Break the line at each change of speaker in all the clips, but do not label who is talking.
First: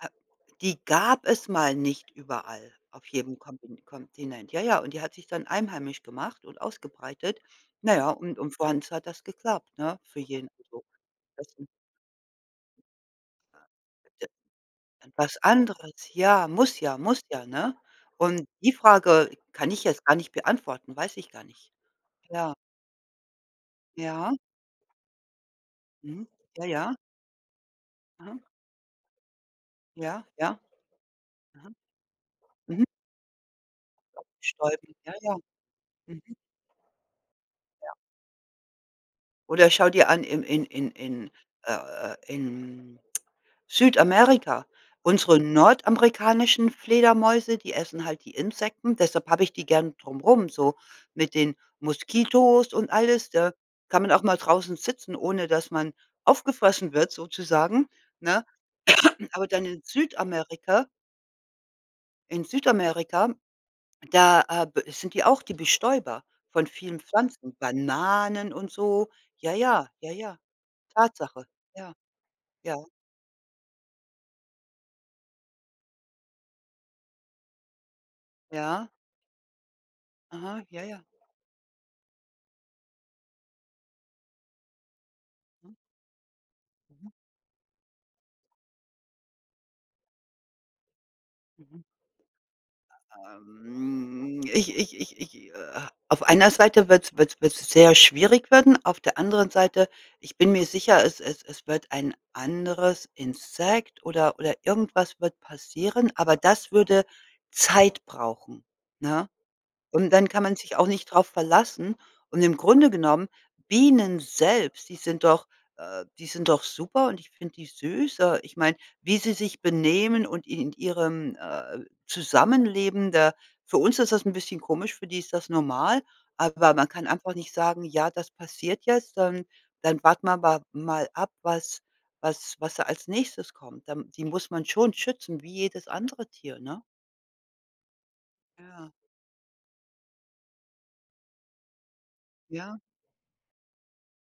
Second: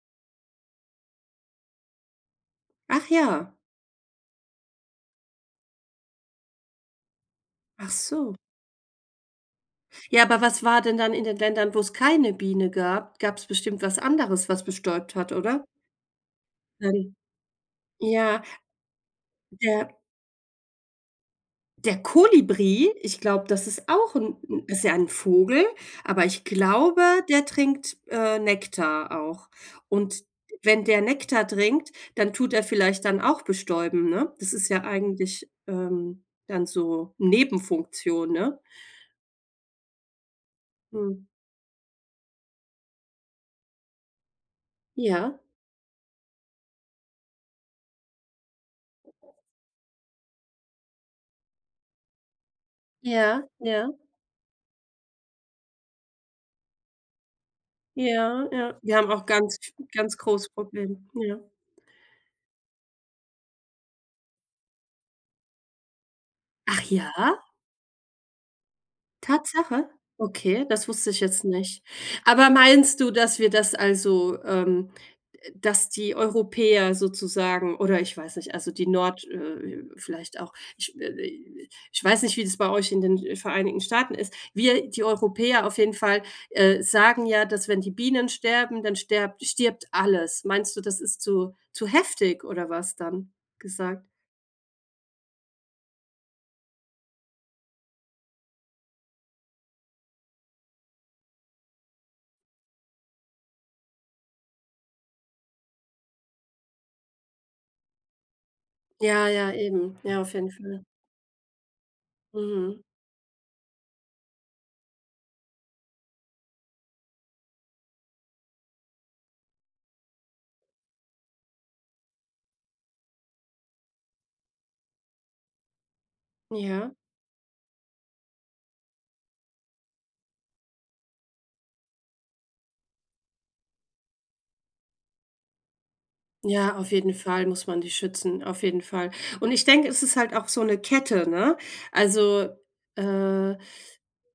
Äh, die gab es mal nicht überall, auf
Ach
jedem
ja.
Kompi Kontinent. Ja, ja, und die hat sich dann einheimisch gemacht und ausgebreitet.
Ach
Na ja,
so.
und und für uns hat das geklappt, ne, für
Ja, aber
jeden,
was war
so.
denn dann in den
Das 'n
Ländern, wo es keine Biene gab? Gab's bestimmt was
D
anderes, was bestäubt hat,
etwas
oder?
anderes, ja, muss ja,
Mhm.
muss ja, ne?
Ja.
Und die Frage kann ich
Ja.
jetzt gar nicht beantworten, weiß ich gar nicht.
Der
Ja.
Kolibri, ich glaube, das ist auch ist
Ja.
'n 'n ist ja 'n Vogel, aber
Mhm.
ich
Ja, ja.
glaube, der trinkt, äh,
Mhm.
Nektar auch.
Ja.
Und
Ja.
wenn der Nektar
Mhm.
trinkt, dann tut er
Mhm.
vielleicht dann auch bestäuben,
[unintelligible]
ne? Das ist ja
bestäuben, ja, ja.
eigentlich, ähm,
Mhm.
dann so
Ja.
Nebenfunktion, ne?
Oder schau dir an, im in in
Mhm.
in äh äh, in Südamerika.
Ja.
Unsere nordamerikanischen Fledermäuse, die essen halt die Insekten. Deshalb habe ich die gerne drum rum, so mit den Moskitos und alles,
Ja.
da
Ja.
kann man auch mal draußen sitzen, ohne dass man aufgefressen wird, sozusagen, ne?
Ja, ja. Wir haben auch
Aber
ganz
dann
v
in
ganz große
Südamerika
Problem, ja.
in Südamerika, da, äh, b sind die auch die Bestäuber von
Ach
vielen
ja?
Pflanzen, Bananen und so. Ja, ja.
Tatsache?
Ja, ja,
Okay, das wusste ich jetzt
Tatsache.
nicht.
Ja.
Aber
Ja.
meinst du, dass wir das also ähm, dass die Europäer sozusagen oder ich weiß nicht, also die
Ja.
Nord äh äh, vielleicht auch,
Aha, ja,
ich,
ja.
äh, äh, ich weiß nicht, wie das bei euch in den, äh, Vereinigten Staaten ist. Wir die Europäer
Hm.
auf jeden Fall, äh,
Mhm.
sagen ja, dass, wenn die Bienen sterben, dann sterbt stirbt alles. Meinst du, das ist zu
Mhm.
zu heftig oder was dann gesagt?
Ähm, ich ich ich ich äh, auf einer Seite wird's wird's wird's sehr schwierig werden, auf der anderen Seite, ich bin mir sicher, es es es wird ein anderes Insekt oder oder irgendwas wird passieren, aber das würde Zeit brauchen,
Ja,
ne?
ja, eben.
Und
Ja,
dann
auf
kann
jeden
man sich
Fall.
auch nicht drauf verlassen. Und im
Mhm.
Grunde genommen, Bienen selbst, die sind doch, äh, die sind doch super und ich finde die süß. Äh, ich meine, wie sie sich benehmen und in in d ihrem, äh, Zusammenleben da für uns ist das 'n bisschen komisch, für die ist das normal, aber man
Ja.
kann einfach nicht sagen: „Ja, das passiert jetzt, dann dann warten wir wa mal ab, was was was da als Nächstes kommt.” Dann die muss man schon schützen wie jedes andere Tier,
Ja,
ne?
auf jeden Fall muss man die schützen, auf jeden
Ja.
Fall. Und ich denke, es ist halt auch so 'ne Kette, ne? Also,
Ja.
äh,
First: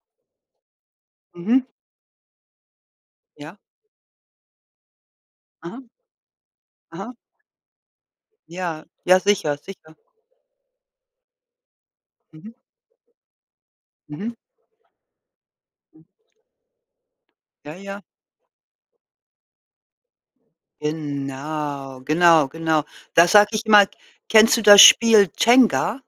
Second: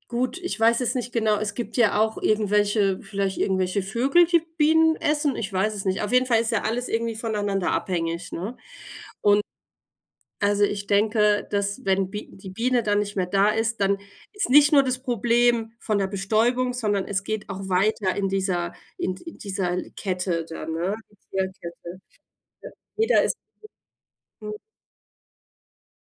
gut, ich weiß es nicht genau es
Mhm.
gibt ja auch irgendwelche vielleicht
Ja.
irgendwelche Vögel, die Bienen essen, ich weiß
Mhm.
es nicht. Auf jeden Fall ist ja alles
Aha.
irgendwie voneinander abhängig, ne?
Ja. Ja,
Und
sicher, sicher.
also, ich denke, dass, wenn Bi die
Mhm.
Biene dann nicht mehr da ist, dann
Mhm.
ist nicht nur das Problem von der Bestäubung, sondern es geht auch
Ja, ja.
weiter in dieser in d dieser Kette dann, ne? Tierkette.
Genau, genau,
Ja.
genau.
Jeder
Da
ist
sage ich immer:
hm.
„Kennst du das Spiel Jenga?“